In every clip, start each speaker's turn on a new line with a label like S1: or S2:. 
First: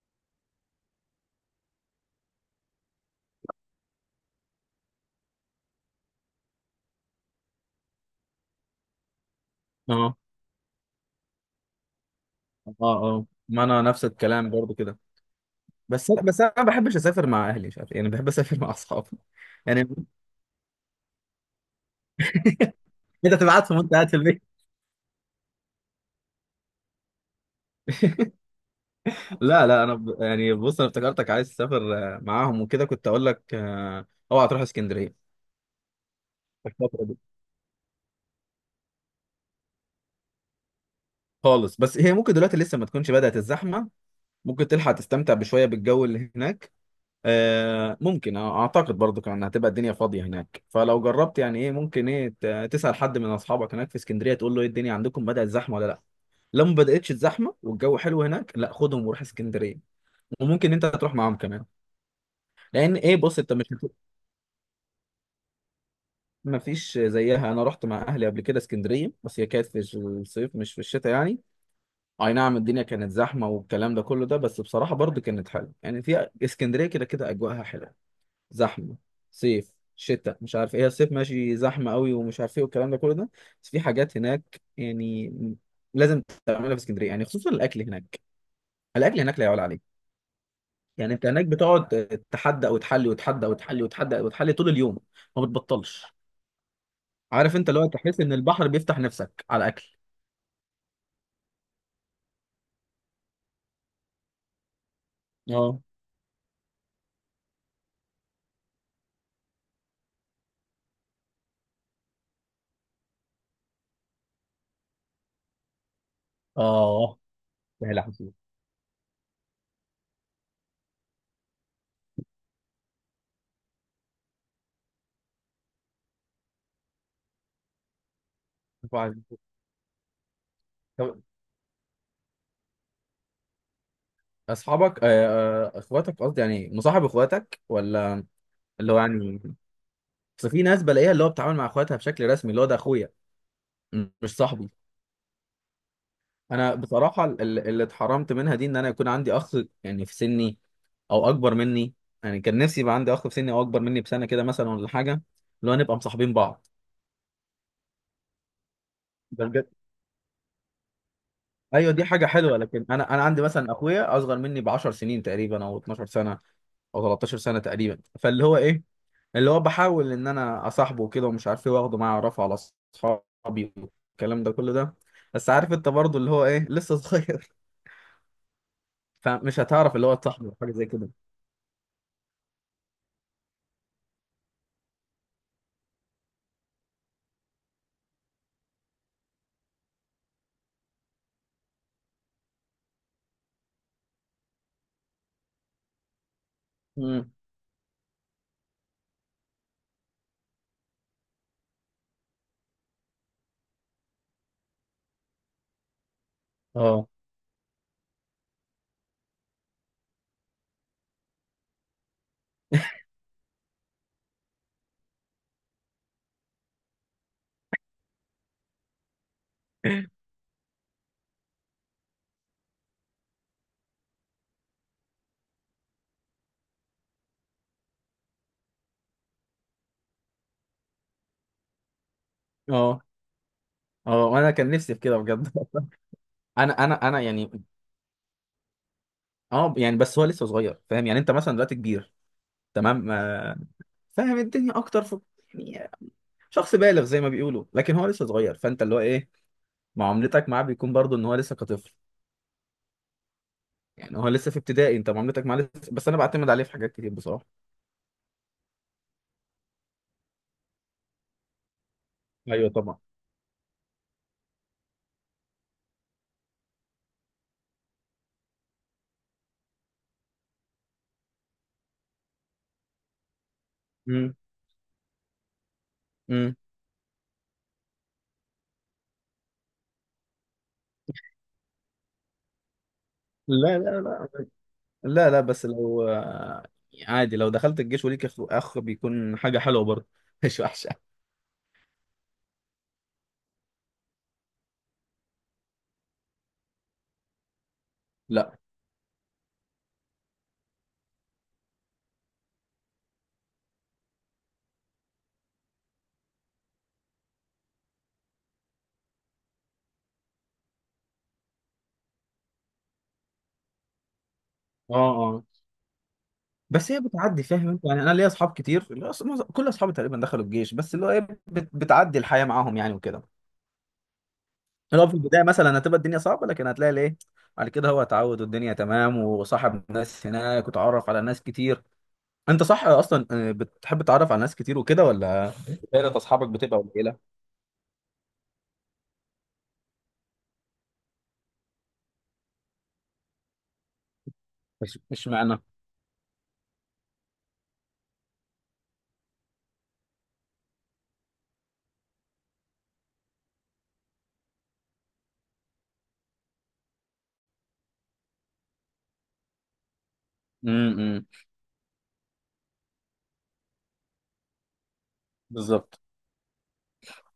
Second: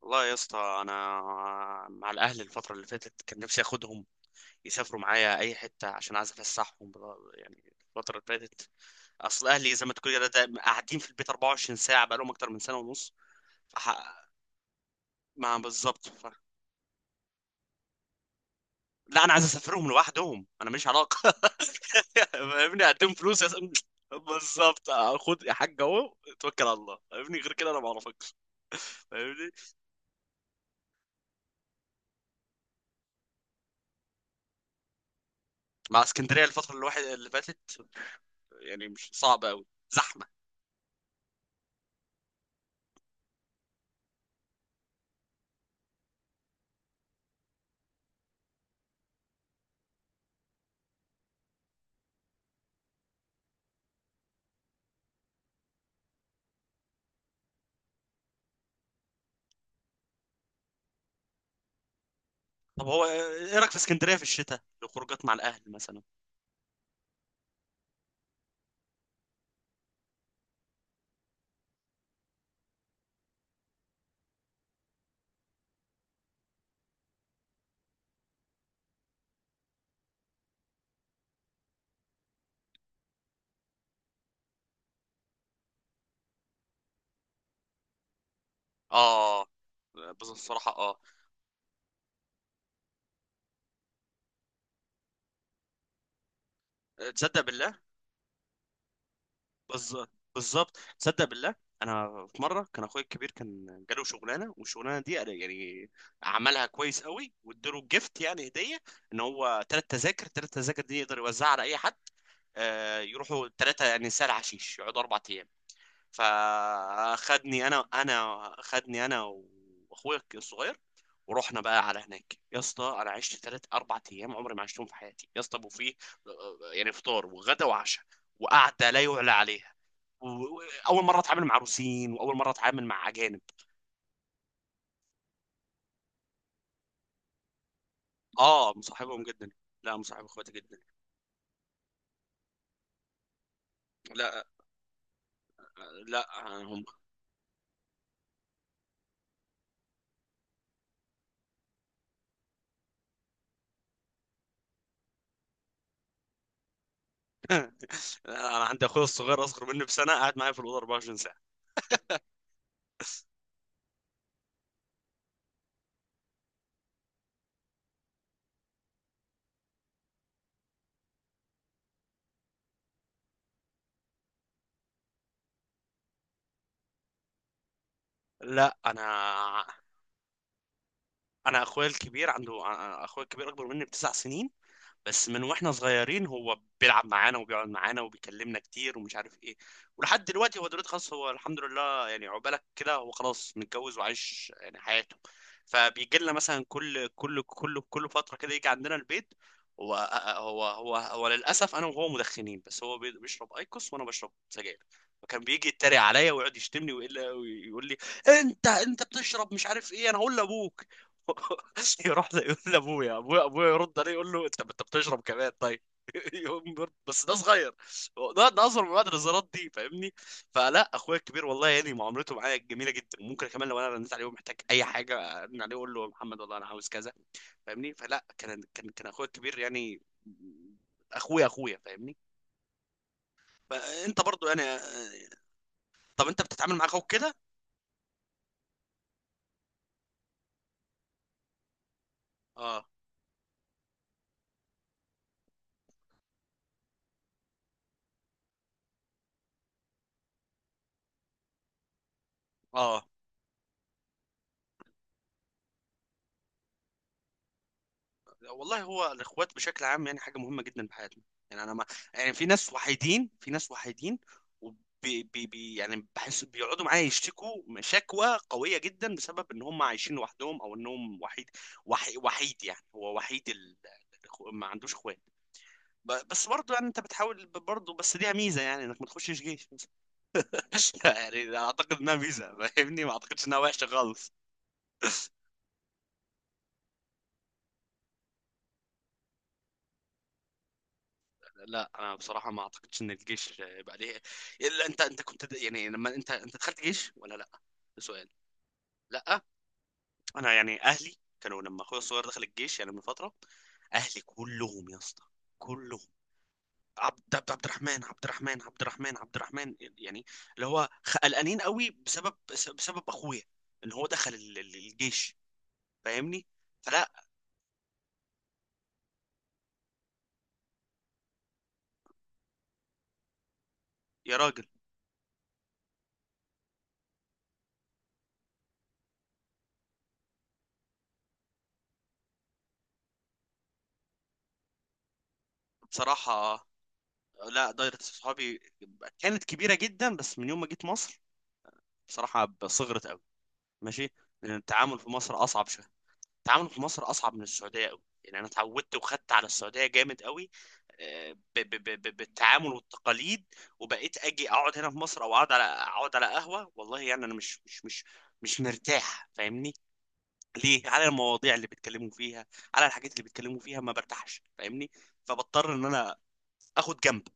S1: والله يا اسطى انا مع الاهل الفتره اللي فاتت كان نفسي اخدهم يسافروا معايا اي حته عشان عايز افسحهم الفتره اللي فاتت. اصل اهلي زي ما
S2: اه
S1: تقول كده دايما قاعدين في البيت 24 ساعه، بقالهم اكتر من
S2: اه
S1: سنه ونص.
S2: اه ما انا
S1: فح...
S2: نفس الكلام برضو كده.
S1: ما بالظبط
S2: بس
S1: ف...
S2: بس انا ما بحبش اسافر مع اهلي، مش عارف، يعني بحب اسافر مع اصحابي.
S1: لا، انا عايز اسافرهم
S2: يعني
S1: لوحدهم، انا ماليش علاقه. فاهمني، اديهم
S2: انت
S1: فلوس
S2: تبعتهم وانت قاعد في البيت.
S1: بالظبط خد يا حاج اهو، توكل على الله. فاهمني، غير كده انا ما اعرفش. فاهمني.
S2: لا لا، انا يعني بص انا افتكرتك عايز تسافر معاهم وكده. كنت اقول لك اوعى تروح اسكندريه
S1: مع اسكندريه الفتره اللي واحد
S2: الفترة دي
S1: اللي فاتت، يعني مش صعبه قوي.
S2: خالص. بس هي ممكن دلوقتي لسه ما تكونش بدأت الزحمه، ممكن تلحق تستمتع بشويه بالجو اللي هناك. آه ممكن آه، اعتقد برضو كان هتبقى الدنيا فاضيه هناك، فلو جربت، يعني ايه، ممكن ايه تسال حد من اصحابك هناك في اسكندريه، تقول له ايه الدنيا عندكم بدات زحمه ولا لا. لو ما بداتش الزحمه والجو حلو هناك، لا خدهم وروح اسكندريه. وممكن انت تروح معاهم كمان،
S1: طب
S2: لان
S1: هو
S2: ايه بص انت
S1: ايه
S2: مش.
S1: رايك في اسكندريه في الشتاء لخروجات مع الاهل مثلا؟
S2: ما فيش زيها، انا رحت مع اهلي قبل كده اسكندريه، بس هي كانت في الصيف مش في الشتاء، يعني اي نعم الدنيا كانت زحمه والكلام ده كله ده، بس بصراحه برضو كانت حلوه. يعني في اسكندريه كده كده اجواءها حلوه. زحمه، صيف شتاء مش عارف ايه، الصيف ماشي زحمه قوي ومش عارف ايه والكلام ده كله ده. بس في حاجات هناك يعني لازم تعملها في اسكندريه، يعني خصوصا الاكل هناك. الاكل هناك لا
S1: اه.
S2: يعلى عليه.
S1: بصراحه اه.
S2: يعني انت هناك بتقعد تحدى وتحلي وتحدى وتحلي وتحدى وتحلي طول اليوم، ما بتبطلش.
S1: تصدق
S2: عارف انت،
S1: بالله؟
S2: لو تحس ان البحر بيفتح نفسك على الاكل.
S1: بز- بالظبط، تصدق بالله. انا في مره كان اخويا الكبير كان جاله شغلانه، والشغلانه دي أنا
S2: اه
S1: يعني عملها كويس قوي، واداله جيفت يعني هديه. ان هو ثلاث تذاكر دي يقدر يوزعها على اي حد. يروحوا 3 يعني سهل حشيش، يقعدوا 4 ايام.
S2: اه،
S1: فاخدني انا
S2: يا لحظة.
S1: انا خدني انا واخويا الصغير. ورحنا بقى على هناك يا اسطى، انا عشت 3 4 ايام عمري ما عشتهم في حياتي يا اسطى. وفيه يعني فطار وغدا وعشاء وقعده لا يعلى عليها. و- واول مره
S2: طب
S1: اتعامل مع روسيين، واول مره اتعامل مع اجانب.
S2: اصحابك اخواتك قصدي، يعني مصاحب اخواتك ولا؟
S1: اه،
S2: اللي هو
S1: مصاحبهم
S2: يعني
S1: جدا. لا، مصاحب
S2: بس
S1: اخواتي
S2: في
S1: جدا.
S2: ناس بلاقيها اللي هو بتتعامل مع اخواتها بشكل رسمي، اللي هو ده اخويا، مش
S1: لا
S2: صاحبي.
S1: لا
S2: انا
S1: هم.
S2: بصراحه اللي اتحرمت منها دي ان انا يكون عندي اخ يعني في سني او اكبر مني. يعني كان نفسي يبقى عندي اخ في سني او اكبر مني بسنه كده مثلا ولا حاجه، اللي هو نبقى مصاحبين بعض.
S1: لا، انا عندي اخويا الصغير
S2: ده بجد؟
S1: اصغر مني بسنة قاعد معايا في الاوضه 24 ساعه.
S2: ايوه، دي حاجه حلوه. لكن انا عندي مثلا اخويا اصغر مني ب 10 سنين تقريبا، او 12 سنه او 13 سنه تقريبا. فاللي هو ايه، اللي هو بحاول ان انا اصاحبه وكده ومش عارف ايه، واخده معايا اعرفه على اصحابي والكلام ده كله ده. بس عارف انت برضه، اللي هو ايه، لسه صغير
S1: لا انا
S2: فمش هتعرف اللي هو تصاحبه أو حاجه زي كده.
S1: انا اخويا الكبير اخويا الكبير اكبر مني بـ 9 سنين. بس من واحنا صغيرين هو بيلعب معانا وبيقعد معانا وبيكلمنا كتير ومش عارف ايه. ولحد دلوقتي هو دلوقتي خلاص، هو الحمد لله يعني عقبالك كده، هو خلاص متجوز وعايش يعني حياته. فبيجي لنا مثلا كل
S2: امم،
S1: كل كل كل فترة كده يجي عندنا البيت. هو هو للاسف انا وهو مدخنين، بس هو بيشرب ايكوس وانا بشرب سجاير. وكان بيجي يتريق عليا ويقعد يشتمني،
S2: اه
S1: ويقول لي: انت بتشرب مش عارف ايه، انا هقول لابوك. يروح يقول لابويا ابويا ابويا، يرد عليه يقول له: انت بتشرب كمان طيب. يقوم يرد: بس ده صغير، ده اصغر. من بعد النظارات دي فاهمني. فلا، اخويا الكبير والله يعني معاملته معايا جميله جدا. ممكن كمان لو انا رنيت عليه ومحتاج اي حاجه ارن عليه اقول له: يا محمد والله انا عاوز كذا. فاهمني. فلا كان كان اخويا الكبير يعني اخويا فاهمني.
S2: اه
S1: فانت
S2: اه،
S1: برضو
S2: وانا
S1: يعني
S2: كان نفسي في كده بجد
S1: طب انت بتتعامل مع
S2: انا انا
S1: اخوك
S2: انا
S1: كده؟
S2: يعني، اه يعني بس هو لسه صغير. فاهم يعني، انت مثلا دلوقتي كبير،
S1: اه
S2: تمام، فاهم الدنيا اكتر في، يعني شخص بالغ زي ما بيقولوا، لكن هو لسه صغير. فانت اللي هو ايه معاملتك معاه بيكون برضه ان هو لسه كطفل.
S1: اه.
S2: يعني هو لسه في ابتدائي، انت معاملتك معاه لسه. بس انا بعتمد عليه في حاجات كتير بصراحه.
S1: والله هو الاخوات بشكل عام يعني حاجه مهمه جدا في حياتنا. يعني انا ما يعني في
S2: ايوه
S1: ناس
S2: طبعا.
S1: وحيدين، في ناس وحيدين. وبي بي بي يعني بحس بيقعدوا معايا يشتكوا شكوى قويه جدا بسبب ان هم عايشين لوحدهم او انهم وحيد. وحيد يعني هو وحيد
S2: امم
S1: ما عندوش اخوات. بس
S2: امم
S1: برضه يعني انت بتحاول برضه، بس ليها ميزه يعني انك ما تخشش جيش. يعني اعتقد انها ميزه، فاهمني، ما اعتقدش انها
S2: لا
S1: وحشه
S2: لا لا
S1: خالص.
S2: لا لا، بس لو عادي، لو دخلت الجيش وليك اخ أخ بيكون حاجه حلوه برضه مش وحشه.
S1: لا انا بصراحه ما اعتقدش ان الجيش يبقى ليه. الا انت انت كنت د- يعني لما انت انت دخلت جيش ولا لا؟ ده سؤال.
S2: لا
S1: لا انا يعني اهلي كانوا لما اخويا الصغير دخل الجيش يعني من فتره، اهلي كلهم يا اسطى كلهم عبد عبد عبد الرحمن عبد الرحمن عبد الرحمن عبد الرحمن يعني، اللي هو قلقانين قوي بسبب اخويا ان هو دخل
S2: اه
S1: الجيش،
S2: اه،
S1: فاهمني.
S2: بس هي
S1: فلا
S2: بتعدي. فاهم انت يعني، انا ليا اصحاب كتير، اللي هو كل اصحابي تقريبا دخلوا الجيش، بس اللي هو ايه بتعدي الحياه معاهم يعني وكده.
S1: يا راجل.
S2: اللي هو في البدايه مثلا هتبقى الدنيا صعبه، لكن هتلاقي الايه بعد كده هو اتعود والدنيا تمام، وصاحب ناس هناك وتعرف على ناس كتير. انت صح اصلا، بتحب تتعرف على ناس كتير وكده، ولا دايرة اصحابك
S1: بصراحه،
S2: بتبقى قليله؟
S1: لا، دايرة صحابي كانت كبيرة جدا، بس من يوم ما جيت مصر بصراحه صغرت قوي. ماشي. لان التعامل
S2: مش
S1: في
S2: مش
S1: مصر
S2: معنى.
S1: اصعب شويه. التعامل في مصر اصعب من السعوديه قوي. يعني انا اتعودت وخدت على السعوديه جامد قوي. بالتعامل والتقاليد. وبقيت اجي اقعد هنا في مصر او اقعد على قهوه، والله يعني انا مش مرتاح، فاهمني، ليه؟
S2: امم
S1: على
S2: امم.
S1: المواضيع اللي بيتكلموا فيها، على الحاجات اللي بيتكلموا فيها ما برتاحش فاهمني. فبضطر ان
S2: بالظبط.
S1: انا اخد جنب،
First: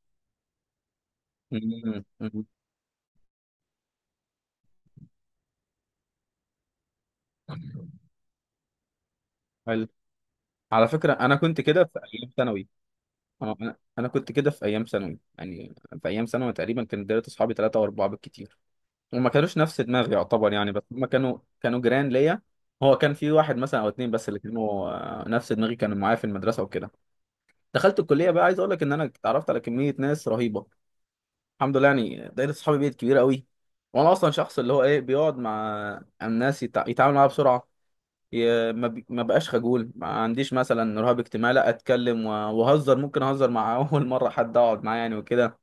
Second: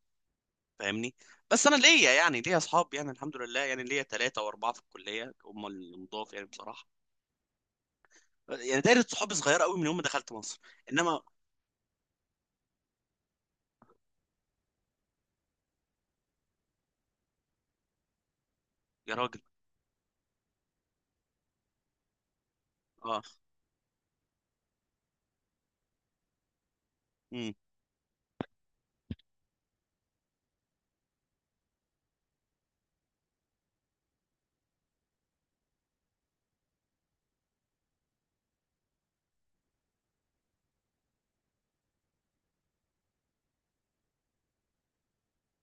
S1: فاهمني. بس انا
S2: أمم.
S1: ليا يعني
S2: امم.
S1: ليا اصحاب، يعني الحمد لله يعني ليا 3 و 4 في الكلية هم المضاف يعني بصراحة. يعني دايره صحابي صغيره قوي من
S2: حلو.
S1: يوم ما دخلت مصر.
S2: على فكره
S1: انما
S2: انا كنت كده في ايام ثانوي. اه، انا كنت كده في ايام ثانوي، يعني في ايام ثانوي تقريبا كان دايره اصحابي ثلاثه واربعه بالكتير.
S1: يا
S2: وما
S1: راجل
S2: كانوش نفس دماغي يعتبر، يعني بس هم كانوا جيران ليا. هو كان
S1: اه.
S2: في واحد مثلا او اتنين بس اللي كانوا نفس دماغي، كانوا معايا في المدرسه وكده.
S1: امم.
S2: دخلت الكليه بقى، عايز اقول لك ان انا اتعرفت على كميه ناس رهيبه. الحمد لله، يعني دايرة صحابي بقت كبيرة قوي. وانا اصلا شخص اللي هو ايه بيقعد مع الناس يتعامل معاها بسرعة. ي... ما, بي... ما بقاش خجول، ما عنديش مثلا رهاب اجتماعي، لا اتكلم وهزر، ممكن اهزر مع اول مرة حد اقعد معاه يعني وكده.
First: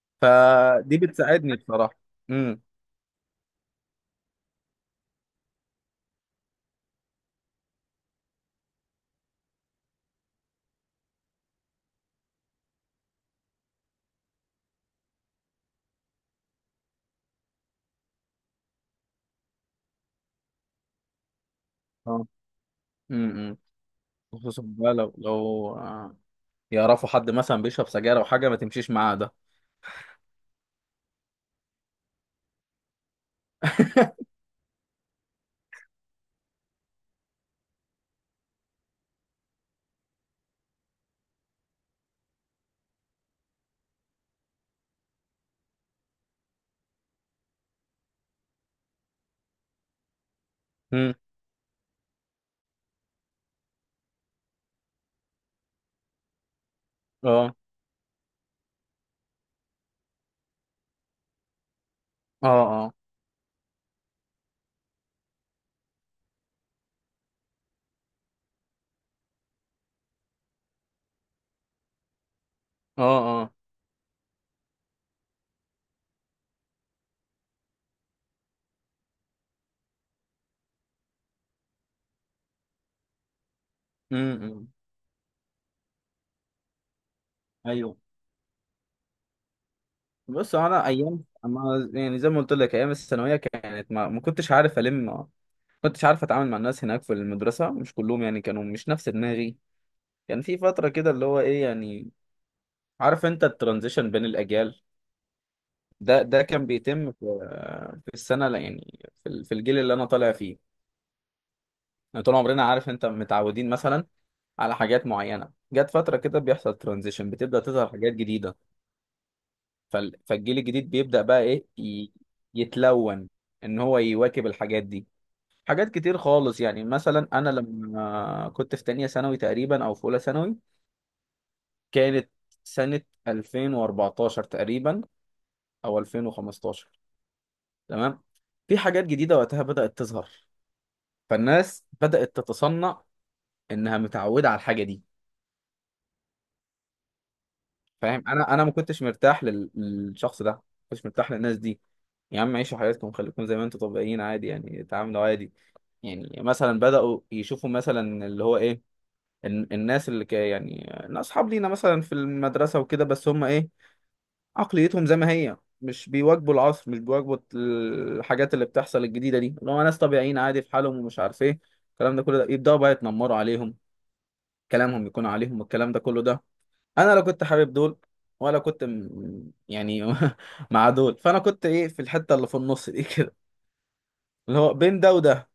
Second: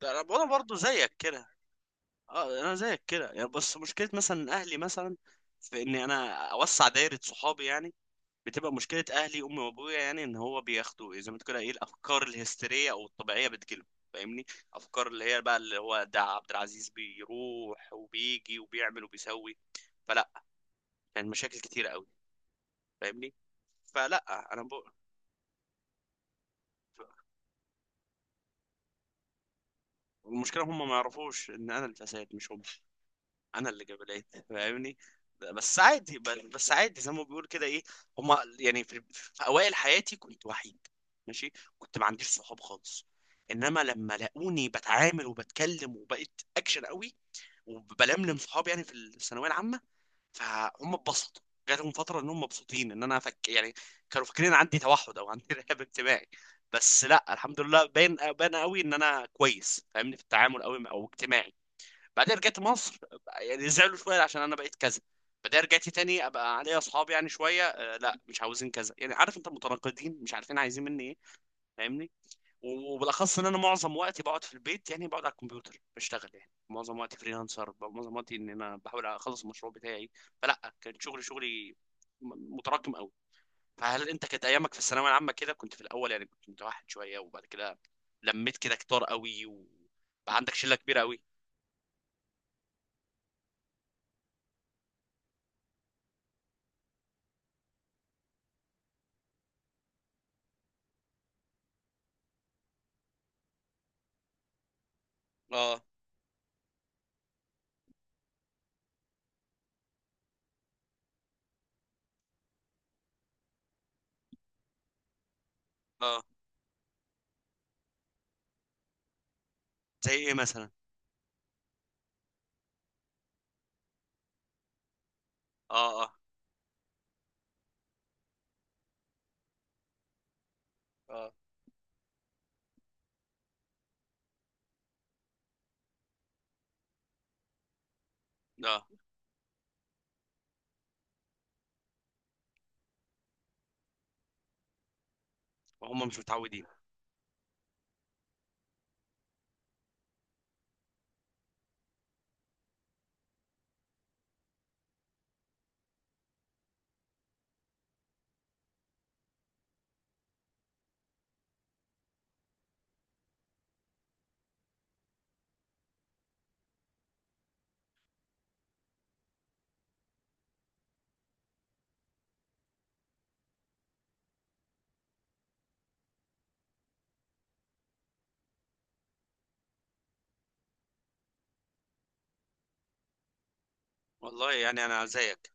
S1: ده انا أنا برضه
S2: فدي
S1: زيك كده.
S2: بتساعدني بصراحة.
S1: اه،
S2: امم
S1: انا زيك كده يعني، بس مشكله مثلا اهلي مثلا في ان انا اوسع دايره صحابي يعني بتبقى مشكله. اهلي امي وابويا يعني ان هو بياخدوا زي ما تقول كده ايه، الافكار الهستيريه او الطبيعيه بتجيلهم، فاهمني. افكار اللي هي بقى اللي هو ده عبد العزيز بيروح وبيجي وبيعمل وبيسوي. فلا يعني مشاكل كتيره قوي،
S2: اه
S1: فاهمني.
S2: امم
S1: فلا
S2: خصوصا
S1: انا بقى.
S2: بقى لو لو يعرفوا حد مثلا بيشرب سجاير او حاجة ما تمشيش معاه ده.
S1: والمشكله هم ما يعرفوش ان انا اللي اتسيد مش هم، انا اللي جاب العيد، فاهمني. بس عادي ب- بس عادي، زي ما بيقول كده ايه. هم يعني في، في اوائل حياتي كنت وحيد، ماشي، كنت ما عنديش صحاب خالص. انما لما لاقوني بتعامل وبتكلم وبقيت اكشن قوي وبلملم صحابي يعني في الثانويه العامه، فهم
S2: امم
S1: اتبسطوا. جاتهم فتره انهم مبسوطين ان انا فك يعني، كانوا فاكرين عندي توحد او عندي رهاب اجتماعي. بس لا
S2: اه
S1: الحمد لله، باين قوي ان انا كويس، فاهمني، في التعامل قوي او اجتماعي. بعدين
S2: اه
S1: رجعت
S2: اه
S1: مصر، يعني زعلوا شويه عشان انا بقيت كذا. بعدين رجعت تاني ابقى عليا اصحاب يعني شويه لا مش عاوزين كذا. يعني عارف انت متناقضين مش عارفين عايزين مني ايه، فاهمني.
S2: اه
S1: وبالاخص ان
S2: اه
S1: انا معظم وقتي بقعد في البيت، يعني بقعد على الكمبيوتر بشتغل يعني معظم وقتي فريلانسر، معظم وقتي ان انا بحاول اخلص المشروع بتاعي. فلا كان شغلي متراكم قوي. فهل انت كانت
S2: امم
S1: ايامك في الثانويه العامه كده كنت في الاول يعني كنت متوحد شويه، وبعد كده
S2: ايوه،
S1: لميت كده كتار قوي وبقى عندك
S2: بص هو
S1: شله
S2: انا
S1: كبيره قوي؟
S2: ايام، اما يعني زي ما قلت لك ايام الثانويه كانت ما كنتش عارف، ما كنتش عارف اتعامل مع الناس هناك في المدرسه، مش كلهم يعني كانوا مش نفس دماغي. كان في فتره كده، اللي هو ايه، يعني عارف انت الترانزيشن بين الاجيال،
S1: اه
S2: ده كان بيتم في، في السنه لا يعني في الجيل اللي انا طالع فيه. يعني طول عمرنا عارف انت متعودين مثلا على حاجات معينه، جت فتره
S1: اه.
S2: كده بيحصل ترانزيشن، بتبدا تظهر حاجات جديده.
S1: زي ايه
S2: فالجيل
S1: مثلا؟
S2: الجديد بيبدا بقى ايه، يتلون، ان هو يواكب الحاجات دي. حاجات
S1: اه
S2: كتير
S1: اه
S2: خالص، يعني مثلا انا لما كنت في تانية ثانوي تقريبا او في اولى ثانوي،
S1: اه
S2: كانت سنة 2014 تقريبا او 2015، تمام. في
S1: اه.
S2: حاجات جديدة وقتها بدأت تظهر، فالناس بدأت تتصنع انها متعودة على الحاجة دي.
S1: وهم مش متعودين.
S2: فاهم، انا ما كنتش مرتاح للشخص ده، ما كنتش مرتاح للناس دي. يا عم عيشوا حياتكم، خليكم زي ما انتم طبيعيين عادي، يعني اتعاملوا عادي. يعني مثلا بدأوا يشوفوا مثلا، اللي هو ايه، الناس اللي يعني اصحاب لينا مثلا في المدرسه وكده، بس هم ايه عقليتهم زي ما هي، مش بيواجبوا العصر، مش بيواجبوا الحاجات اللي بتحصل الجديده دي، اللي هو ناس طبيعيين عادي في حالهم ومش عارف ايه الكلام ده كله ده. يبداوا بقى يتنمروا عليهم، كلامهم يكون عليهم والكلام ده كله ده. انا لو كنت حابب دول ولا كنت يعني مع دول، فانا كنت ايه في الحته اللي في النص دي كده،
S1: والله
S2: اللي هو
S1: يعني
S2: بين
S1: انا
S2: ده وده.
S1: زيك،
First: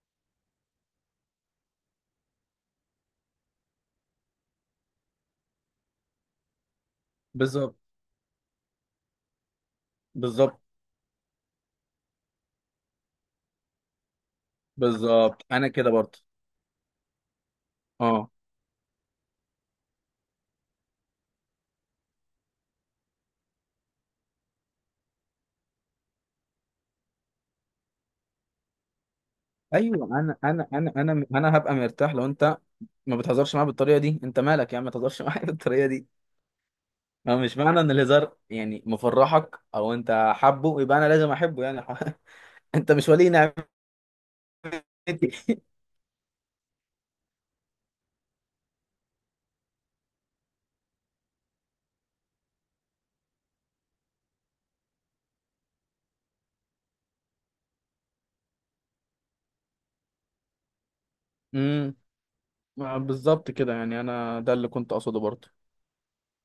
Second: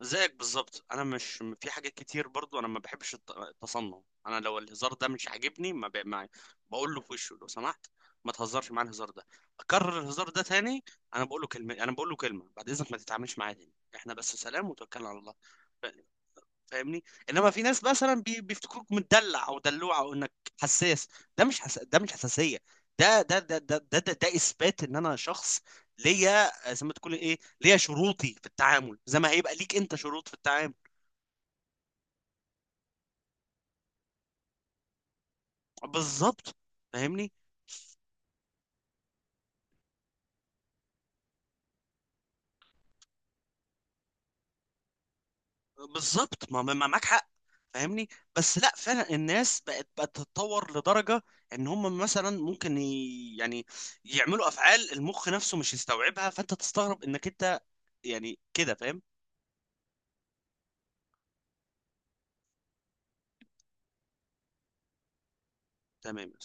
S1: زيك بالظبط. انا مش، في حاجات كتير برضو انا ما بحبش التصنع. انا لو الهزار ده مش عاجبني ما ب... ما... بقول له في وشه: لو
S2: بالظبط.
S1: سمحت ما تهزرش معايا الهزار ده، اكرر الهزار ده
S2: بالظبط،
S1: تاني. انا بقول له كلمه: بعد اذنك ما تتعاملش معايا تاني، احنا بس سلام وتوكلنا على الله،
S2: بالظبط، انا كده برضه.
S1: فاهمني. انما في ناس مثلا
S2: اه
S1: بيفتكروك مدلع او دلوع او انك حساس. ده مش حساسيه، ده اثبات ان انا شخص ليا زي ما تقول ايه، ليا شروطي في التعامل زي ما هيبقى ليك انت
S2: ايوه،
S1: شروط في
S2: انا انا
S1: التعامل.
S2: انا انا انا هبقى مرتاح لو انت ما بتهزرش معايا بالطريقه دي. انت مالك يا عم، ما تهزرش معايا بالطريقه دي.
S1: بالظبط، فاهمني.
S2: ما هو مش معنى ان الهزار يعني مفرحك او انت حابه، يبقى انا لازم احبه يعني انت مش ولي نعمتي.
S1: بالظبط معاك حق، فاهمني. بس لا فعلا الناس بقت تتطور لدرجه ان هم مثلا ممكن يعني يعملوا افعال المخ نفسه مش يستوعبها، فانت تستغرب انك انت يعني كده، فاهم؟
S2: امم، بالظبط كده، يعني انا ده اللي كنت اقصده برضه.
S1: تمام.